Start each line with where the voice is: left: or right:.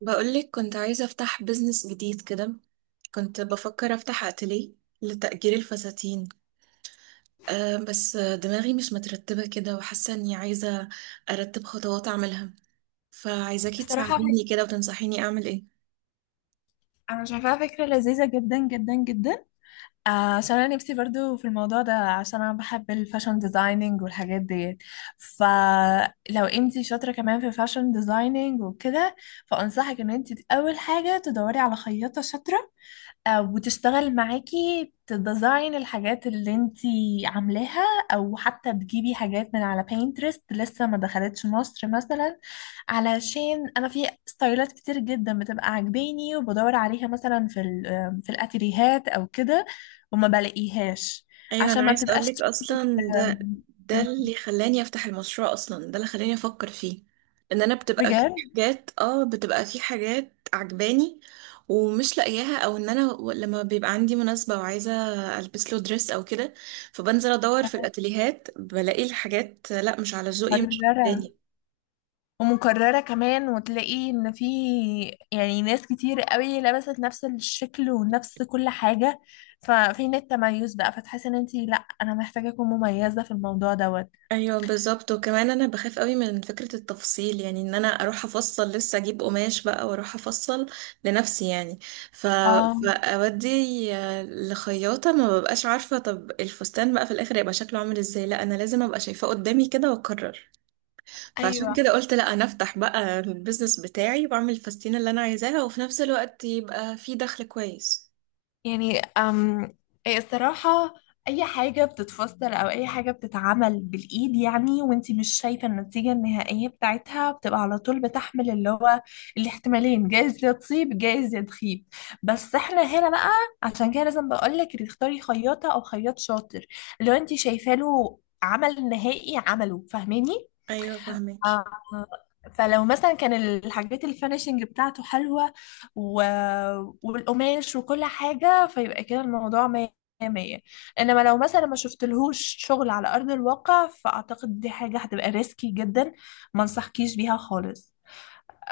right: بقولك كنت عايزة أفتح بيزنس جديد كده. كنت بفكر أفتح أتليه لتأجير الفساتين. أه، بس دماغي مش مترتبة كده، وحاسة إني عايزة أرتب خطوات أعملها، فعايزاكي
left: بصراحة
right: تساعديني كده وتنصحيني أعمل إيه.
left: أنا شايفاها فكرة لذيذة جدا جدا جدا. آه، عشان أنا نفسي برضو في الموضوع ده، عشان أنا بحب الفاشن ديزايننج والحاجات دي. فلو انتي شاطرة كمان في الفاشن ديزايننج وكده، فأنصحك إن انتي أول حاجة تدوري على خياطة شاطرة وتشتغل معاكي تديزاين الحاجات اللي انتي عاملاها، او حتى تجيبي حاجات من على بينترست لسه ما دخلتش مصر مثلا، علشان انا في ستايلات كتير جدا بتبقى عاجباني وبدور عليها مثلا في ال- آه، في الاتيليهات او كده وما بلاقيهاش،
right: ايوه، انا
left: عشان ما
right: عايزه
left: بتبقاش
right: اقولك
left: trended،
right: اصلا ده
left: آم،
right: اللي خلاني افتح المشروع، اصلا ده اللي خلاني افكر فيه. ان انا بتبقى في
left: بجد
right: حاجات اه بتبقى في حاجات عجباني ومش لاقياها، او لما بيبقى عندي مناسبه وعايزه البس له دريس او كده، فبنزل ادور في الاتيليهات بلاقي الحاجات لا مش على ذوقي، مش
left: مرة
right: عجباني.
left: ومكررة كمان، وتلاقي ان في ناس كتير قوي لبست نفس الشكل ونفس كل حاجة، ففين التميز بقى؟ فتحس ان انتي لا، انا محتاجة اكون مميزة في الموضوع دوت.
right: ايوه بالظبط، وكمان انا بخاف قوي من فكره التفصيل، يعني ان انا اروح افصل لسه، اجيب قماش بقى واروح افصل لنفسي يعني. ف...
left: اه
right: فاودي لخياطه ما ببقاش عارفه طب الفستان بقى في الاخر يبقى شكله عامل ازاي. لا انا لازم ابقى شايفاه قدامي كده واقرر، فعشان
left: ايوه.
right: كده قلت لا انا افتح بقى البيزنس بتاعي واعمل الفساتين اللي انا عايزاها، وفي نفس الوقت يبقى في دخل كويس.
left: يعني أم إيه الصراحة، أي حاجة بتتفسر أو أي حاجة بتتعمل بالإيد يعني وانتي مش شايفة النتيجة النهائية بتاعتها بتبقى على طول بتحمل اللي هو الاحتمالين، جايز يا تصيب جايز يا تخيب. بس احنا هنا بقى، عشان كده لازم بقولك تختاري خياطة أو خياط شاطر لو انتي شايفة له عمل نهائي عمله، فاهماني؟
right: ايوه فهمك.
left: آه، فلو مثلا كان الحاجات الفينيشنج بتاعته حلوة و... والقماش وكل حاجة، فيبقى كده الموضوع مية مية. انما لو مثلا ما شفتلهوش شغل على ارض الواقع، فاعتقد دي حاجة هتبقى ريسكي جدا، ما انصحكيش بيها خالص.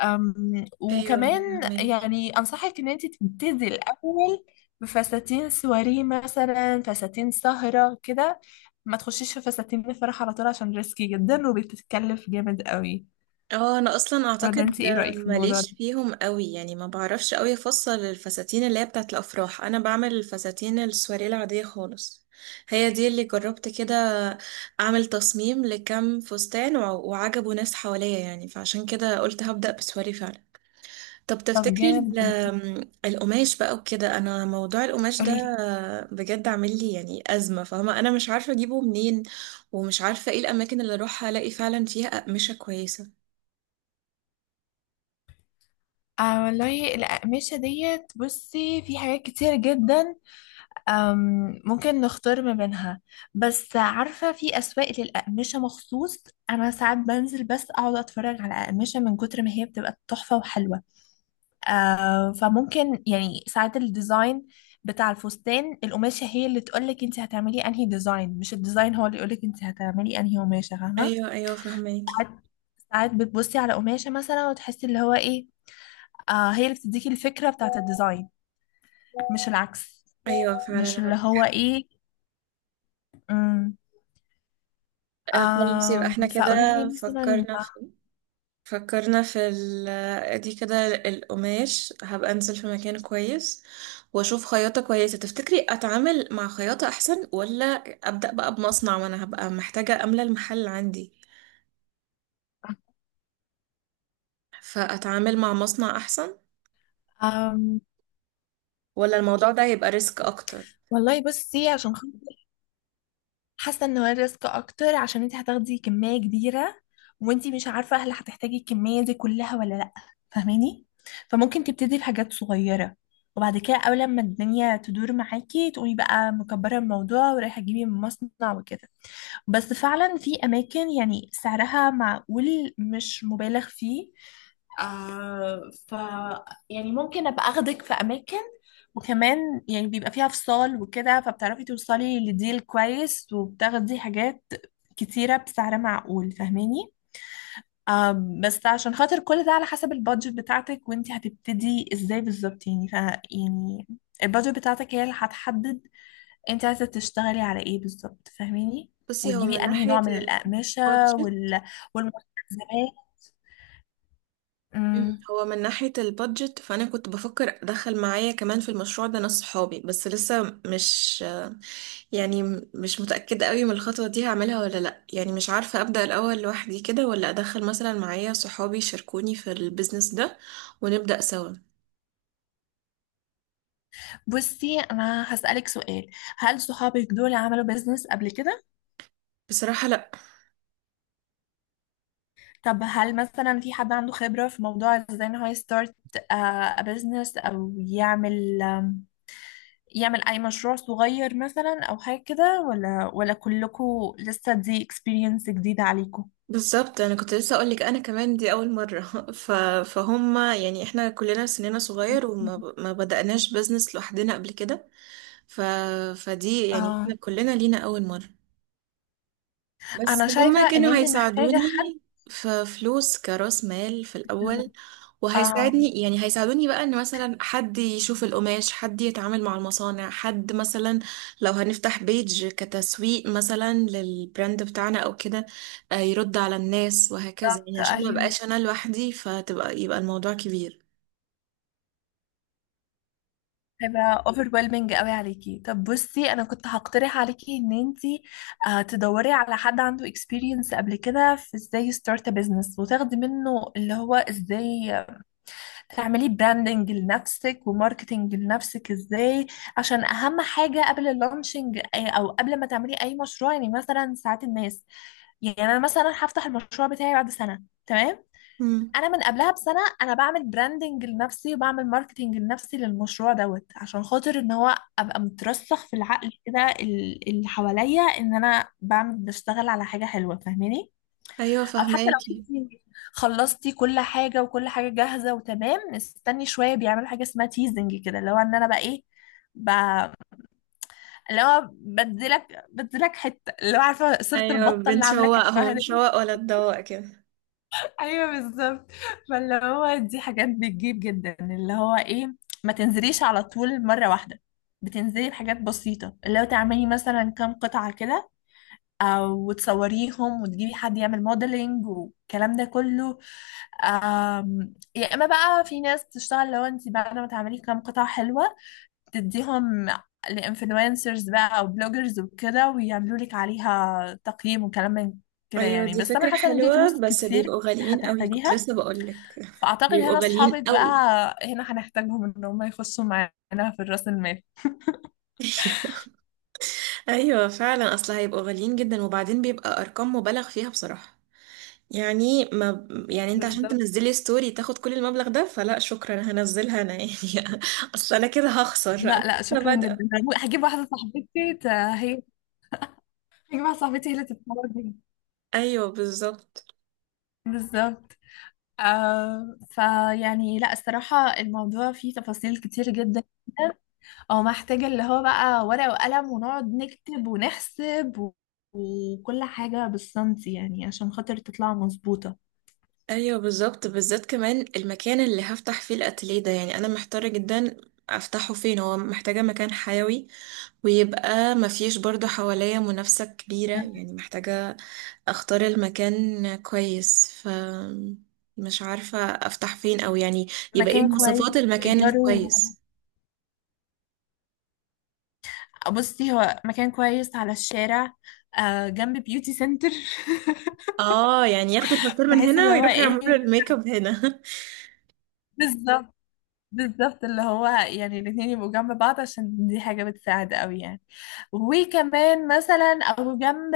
right: ايوه
left: وكمان
right: فهمك.
left: يعني انصحك ان انت تبتدي الاول بفساتين سواري مثلا، فساتين سهرة كده. ما تخشيش في فساتين الفرح على طول عشان ريسكي جدا وبتتكلف جامد قوي.
right: اه انا اصلا
left: ولا
right: اعتقد
left: انت ايه رأيك في الموضوع ده؟
right: ماليش فيهم قوي، يعني ما بعرفش قوي افصل الفساتين اللي هي بتاعت الافراح. انا بعمل الفساتين السواريه العاديه خالص، هي دي اللي جربت كده، اعمل تصميم لكم فستان، وع- وعجبوا ناس حواليا يعني، فعشان كده قلت هبدأ بسواري فعلا. طب
left: طب
right: تفتكري
left: جامد
right: ال-
left: جدا،
right: آم، القماش بقى وكده، انا موضوع القماش ده
left: قولي لي.
right: بجد عامل لي يعني ازمه. فاهمه، انا مش عارفه اجيبه منين، ومش عارفه ايه الاماكن اللي اروح الاقي فعلا فيها اقمشه كويسه.
left: آه والله الأقمشة ديت، بصي في حاجات كتير جدا، ممكن نختار ما بينها. بس عارفة في أسواق للأقمشة مخصوص؟ أنا ساعات بنزل بس أقعد أتفرج على أقمشة من كتر ما هي بتبقى تحفة وحلوة. آه فممكن يعني ساعات الديزاين بتاع الفستان القماشة هي اللي تقولك انت هتعملي انهي ديزاين، مش الديزاين هو اللي يقولك انت هتعملي انهي قماشة، فاهمة؟
right: ايوه، ايوه فهماكي.
left: ساعات ساعات بتبصي على قماشة مثلا وتحسي اللي هو ايه، آه هي اللي بتديكي الفكرة بتاعت الديزاين، مش العكس،
right: ايوه
left: مش
right: فعلا
left: اللي هو
right: عندك.
left: ايه. امم
right: آه خلاص، يبقى احنا كده
left: فقولي لي مثلا.
right: فكرنا في فكرنا في دي كده. القماش هبقى انزل في مكان كويس، واشوف خياطة كويسة. تفتكري اتعامل مع خياطة احسن، ولا ابدأ بقى بمصنع؟ ما انا هبقى محتاجة املى المحل عندي، فاتعامل مع مصنع احسن،
left: آم
right: ولا الموضوع ده هيبقى ريسك اكتر؟
left: والله بصي عشان خاطر حاسه ان هو الريسك اكتر، عشان انت هتاخدي كميه كبيره وانت مش عارفه هل هتحتاجي الكميه دي كلها ولا لا، فاهماني؟ فممكن تبتدي بحاجات صغيره وبعد كده اول ما الدنيا تدور معاكي تقومي بقى مكبره الموضوع ورايحه تجيبي من مصنع وكده. بس فعلا في اماكن يعني سعرها معقول، مش مبالغ فيه. آه ف يعني ممكن ابقى اخدك في اماكن، وكمان يعني بيبقى فيها فصال وكده فبتعرفي توصلي لديل كويس وبتاخدي حاجات كتيرة بسعر معقول، فاهماني؟ آه بس عشان خاطر كل ده على حسب البادجت بتاعتك وانتي هتبتدي ازاي بالظبط. يعني ف يعني البادجت بتاعتك هي اللي هتحدد انت عايزة تشتغلي على ايه بالظبط، فاهماني؟
right: بصي، هو
left: وتجيبي
right: من
left: انهي نوع
right: ناحية
left: من الأقمشة
right: البادجت
left: والمستلزمات.
right: مم. هو من ناحية البادجت، فأنا كنت بفكر أدخل معايا كمان في المشروع ده ناس صحابي، بس لسه مش يعني مش متأكدة قوي من الخطوة دي هعملها ولا لأ. يعني مش عارفة أبدأ الأول لوحدي كده، ولا أدخل مثلا معايا صحابي يشاركوني في البيزنس ده ونبدأ سوا.
left: بصي انا هسألك سؤال، هل صحابك دول عملوا بيزنس قبل كده؟
right: بصراحة لأ.
left: طب هل مثلا في حد عنده خبرة في موضوع ازاي ان هو يستارت بزنس او يعمل اي مشروع صغير مثلا او حاجة كده، ولا كلكم لسه دي اكسبيرينس جديدة عليكم؟
right: بالظبط، أنا كنت لسه أقولك، أنا كمان دي أول مرة ف... فهم يعني إحنا كلنا سننا صغير، وما ب... ما بدأناش بيزنس لوحدنا قبل كده. ف... فدي يعني إحنا
left: اه
right: كلنا لينا أول مرة. بس
left: انا شايفة
right: هما
left: ان
right: كانوا
left: انت محتاجة
right: هيساعدوني
left: حد.
right: في فلوس كرأس مال في الأول،
left: اه
right: وهيساعدني يعني هيساعدوني بقى، ان مثلا حد يشوف القماش، حد يتعامل مع المصانع، حد مثلا لو هنفتح بيج كتسويق مثلا للبراند بتاعنا او كده، يرد على الناس وهكذا. يعني عشان ما
left: ايوه،
right: بقاش انا لوحدي، فتبقى يبقى الموضوع كبير.
left: هيبقى overwhelming قوي عليكي. طب بصي انا كنت هقترح عليكي ان انتي تدوري على حد عنده experience قبل كده في ازاي start a business، وتاخدي منه اللي هو ازاي تعملي branding لنفسك وماركتينج لنفسك ازاي. عشان اهم حاجة قبل اللانشنج او قبل ما تعملي اي مشروع، يعني مثلا ساعات الناس، يعني انا مثلا هفتح المشروع بتاعي بعد سنة تمام،
right: مم.
left: انا من قبلها بسنه انا بعمل براندنج لنفسي وبعمل ماركتنج لنفسي للمشروع دوت، عشان خاطر ان هو ابقى مترسخ في العقل كده اللي حواليا ان انا بعمل بشتغل على حاجه حلوه، فاهماني؟
right: ايوه
left: او حتى لو
right: فهماكي.
left: انتي خلصتي كل حاجه وكل حاجه جاهزه وتمام، استني شويه بيعملوا حاجه اسمها تيزنج كده، اللي هو ان انا بقى ايه، ب... اللي هو بديلك بديلك حته اللي هو، عارفه صورة
right: ايوه
left: البطه اللي عامله
right: بنشوق اهو
left: كتفها؟
right: بنشوق ولا تدوق كده.
left: ايوه بالظبط. فاللي هو دي حاجات بتجيب جدا اللي هو ايه، ما تنزليش على طول مره واحده، بتنزلي بحاجات بسيطه اللي هو تعملي مثلا كام قطعه كده، او تصوريهم وتجيبي حد يعمل موديلنج والكلام ده كله. يا اما بقى في ناس تشتغل، لو انت بعد ما تعملي كام قطعه حلوه تديهم لانفلونسرز بقى او بلوجرز وكده ويعملوا لك عليها تقييم وكلام من كده
right: ايوه
left: يعني،
right: دي
left: بس انا
right: فكرة
left: حاسه ان دي
right: حلوة،
left: فلوس
right: بس
left: كتير
right: بيبقوا غاليين قوي، كنت
left: هتحتاجيها.
right: لسه بقولك
left: فأعتقد
right: بيبقوا
left: هنا
right: غاليين
left: أصحابك بقى،
right: قوي
left: هنا هنحتاجهم إن هم يخشوا معانا في الرأس المال.
right: ايوه، ايوه فعلا، اصل هيبقوا غاليين جدا، وبعدين بيبقى ارقام مبالغ فيها بصراحة. يعني ما يعني انت عشان
left: بالظبط.
right: تنزلي ستوري تاخد كل المبلغ ده، فلا شكرا، هنزلها انا يعني اصل انا كده هخسر، انا
left: لا لا
right: لسه
left: شكرا جدا،
right: بادئة.
left: هجيب واحدة صاحبتي هي، هجيب واحدة صاحبتي هي اللي تتفرج بيها.
right: ايوه بالظبط.
left: بالظبط. آه فيعني لا الصراحة الموضوع فيه تفاصيل كتير جدا، او محتاجة اللي هو بقى ورقة وقلم ونقعد نكتب ونحسب وكل حاجة بالسنتي يعني عشان خاطر تطلع مظبوطة.
right: ايوه بالظبط، بالذات كمان المكان اللي هفتح فيه الاتelier ده، يعني انا محتارة جدا افتحه فين. هو محتاجة مكان حيوي، ويبقى مفيش برضه حواليا منافسة كبيرة، يعني محتاجة اختار المكان كويس، ف مش عارفة افتح فين، او يعني يبقى ايه
left: مكان
right: مواصفات
left: كويس
right: المكان
left: إيجاره،
right: الكويس؟
left: بصي هو مكان كويس على الشارع، آه جنب بيوتي سنتر.
right: اه يعني ياخدوا الباسبور من
left: بحيث
right: هنا
left: اللي هو
right: ويروحوا
left: ايه،
right: يعملوا الميك اب هنا.
left: بالظبط. بالظبط اللي هو يعني الاتنين يبقوا جنب بعض عشان دي حاجة بتساعد قوي يعني. وكمان مثلا او جنب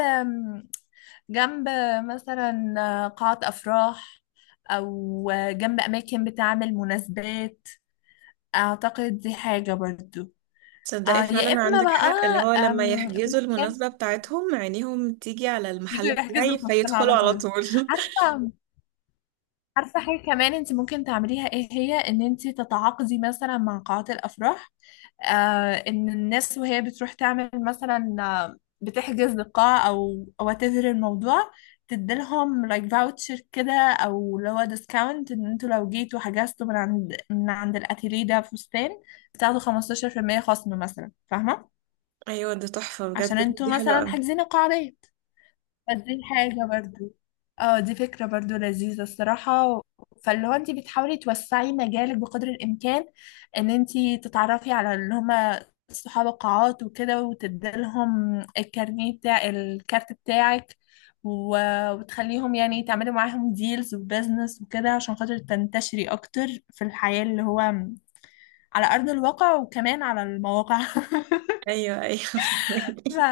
left: جنب مثلا قاعة أفراح، أو جنب أماكن بتعمل مناسبات، أعتقد دي حاجة برضو.
right: تصدقي
left: يا
right: فعلا
left: إما
right: عندك
left: بقى
right: حق، اللي هو لما
left: في
right: يحجزوا
left: مكان
right: المناسبة بتاعتهم عينيهم تيجي على
left: يجوا
right: المحل
left: يحجزوا
right: بتاعي
left: الفستان
right: فيدخلوا
left: على
right: على
left: طول.
right: طول
left: عارفة، عارفة حاجة كمان انت ممكن تعمليها ايه هي؟ ان انت تتعاقدي مثلا مع قاعات الافراح، آه ان الناس وهي بتروح تعمل مثلا بتحجز لقاعة او واتيفر الموضوع، تديلهم لايك فاوتشر كده او اللي هو ديسكاونت ان انتوا لو جيتوا حجزتوا من عند من عند الاتيليه ده فستان بتاخدوا 15% خصم مثلا، فاهمة؟
right: ايوه ده تحفة بجد،
left: عشان
right: فكرة
left: انتوا
right: دي حلوة
left: مثلا
right: اوي.
left: حاجزين القاعة دي. بس دي حاجة برضو، اه دي فكرة برضو لذيذة الصراحة. فاللي هو انت بتحاولي توسعي مجالك بقدر الامكان، ان انت تتعرفي على اللي هما صحاب القاعات وكده وتديلهم الكارنيه بتاع الكارت بتاعك وتخليهم يعني تعملي معاهم ديلز وبزنس وكده عشان خاطر تنتشري اكتر في الحياة اللي هو على ارض الواقع، وكمان على المواقع.
right: ايوه ايوه
left: ف...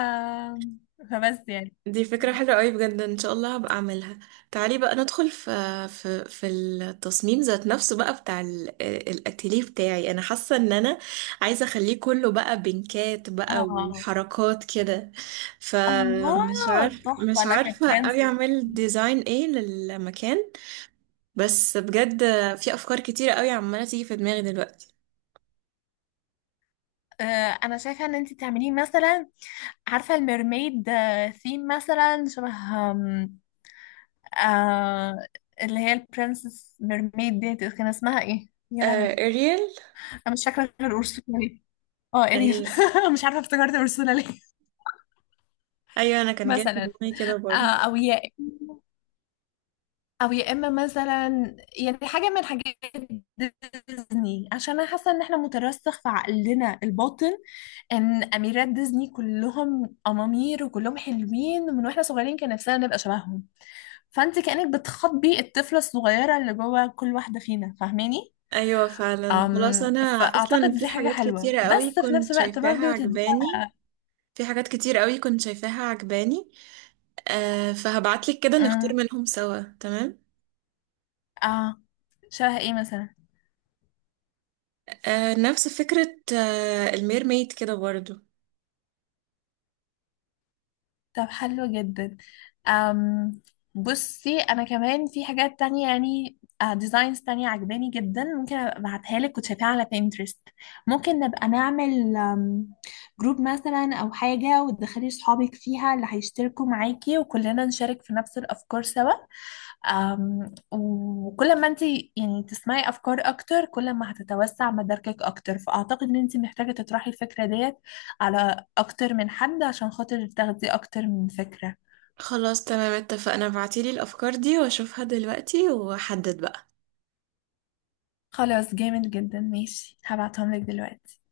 left: فبس يعني
right: دي فكرة حلوة قوي بجد، ان شاء الله هبقى اعملها. تعالي بقى ندخل في التصميم ذات نفسه بقى بتاع الاتيليه بتاعي. انا حاسة ان انا عايزة اخليه كله بقى بنكات بقى
left: اه.
right: وحركات كده، فمش
left: الله
right: عارف
left: تحفة
right: مش
left: لك
right: عارفة قوي
left: فرانسيس.
right: اعمل ديزاين ايه للمكان. بس بجد في افكار كتيرة قوي عمالة تيجي في دماغي دلوقتي.
left: آه، انا شايفه ان انت تعمليه مثلا، عارفه الميرميد؟ ثيم مثلا شبه آم، آه اللي هي البرنسس ميرميد دي، كان اسمها ايه يا لهوي؟
right: آه اريال.
left: انا مش فاكره غير اورسولا ليه، اه اريل.
right: ايوه
left: مش عارفه افتكرت اورسولا ليه.
right: ايوه، انا كان جاي في
left: مثلا
right: دماغي كده
left: آه
right: برضه.
left: او ياء، او يا اما مثلا يعني حاجه من حاجات ديزني، عشان انا حاسه ان احنا مترسخ في عقلنا الباطن ان اميرات ديزني كلهم امامير وكلهم حلوين، من واحنا صغيرين كان نفسنا نبقى شبههم. فانت كانك بتخاطبي الطفله الصغيره اللي جوه كل واحده فينا، فاهماني؟
right: ايوه فعلا خلاص.
left: أم
right: انا اصلا
left: فاعتقد
right: في
left: دي حاجه
right: حاجات
left: حلوه،
right: كتيره قوي
left: بس في نفس
right: كنت
left: الوقت
right: شايفاها
left: برضو تديها.
right: عجباني، في حاجات كتير قوي كنت شايفاها عجباني. آه فهبعتلك كده نختار
left: أم،
right: منهم سوا، تمام.
left: اه شبه ايه مثلا؟
right: آه نفس فكره. آه الميرميد كده برضو.
left: طب حلو جدا. أم بصي انا كمان في حاجات تانية يعني، ديزاينز تانية عجباني جدا، ممكن أبقى ابعتها لك وتشوفيها على بينترست. ممكن نبقى نعمل جروب مثلا او حاجة وتدخلي صحابك فيها اللي هيشتركوا معاكي، وكلنا نشارك في نفس الافكار سوا. وكل ما انت يعني تسمعي افكار اكتر كل ما هتتوسع مداركك اكتر. فاعتقد ان انت محتاجة تطرحي الفكرة ديت على اكتر من حد عشان خاطر تاخدي اكتر من فكرة.
right: خلاص تمام، اتفقنا، ابعتيلي الافكار دي واشوفها دلوقتي واحدد بقى.
left: خلاص جامد جدا، ماشي هبعتهم لك دلوقتي.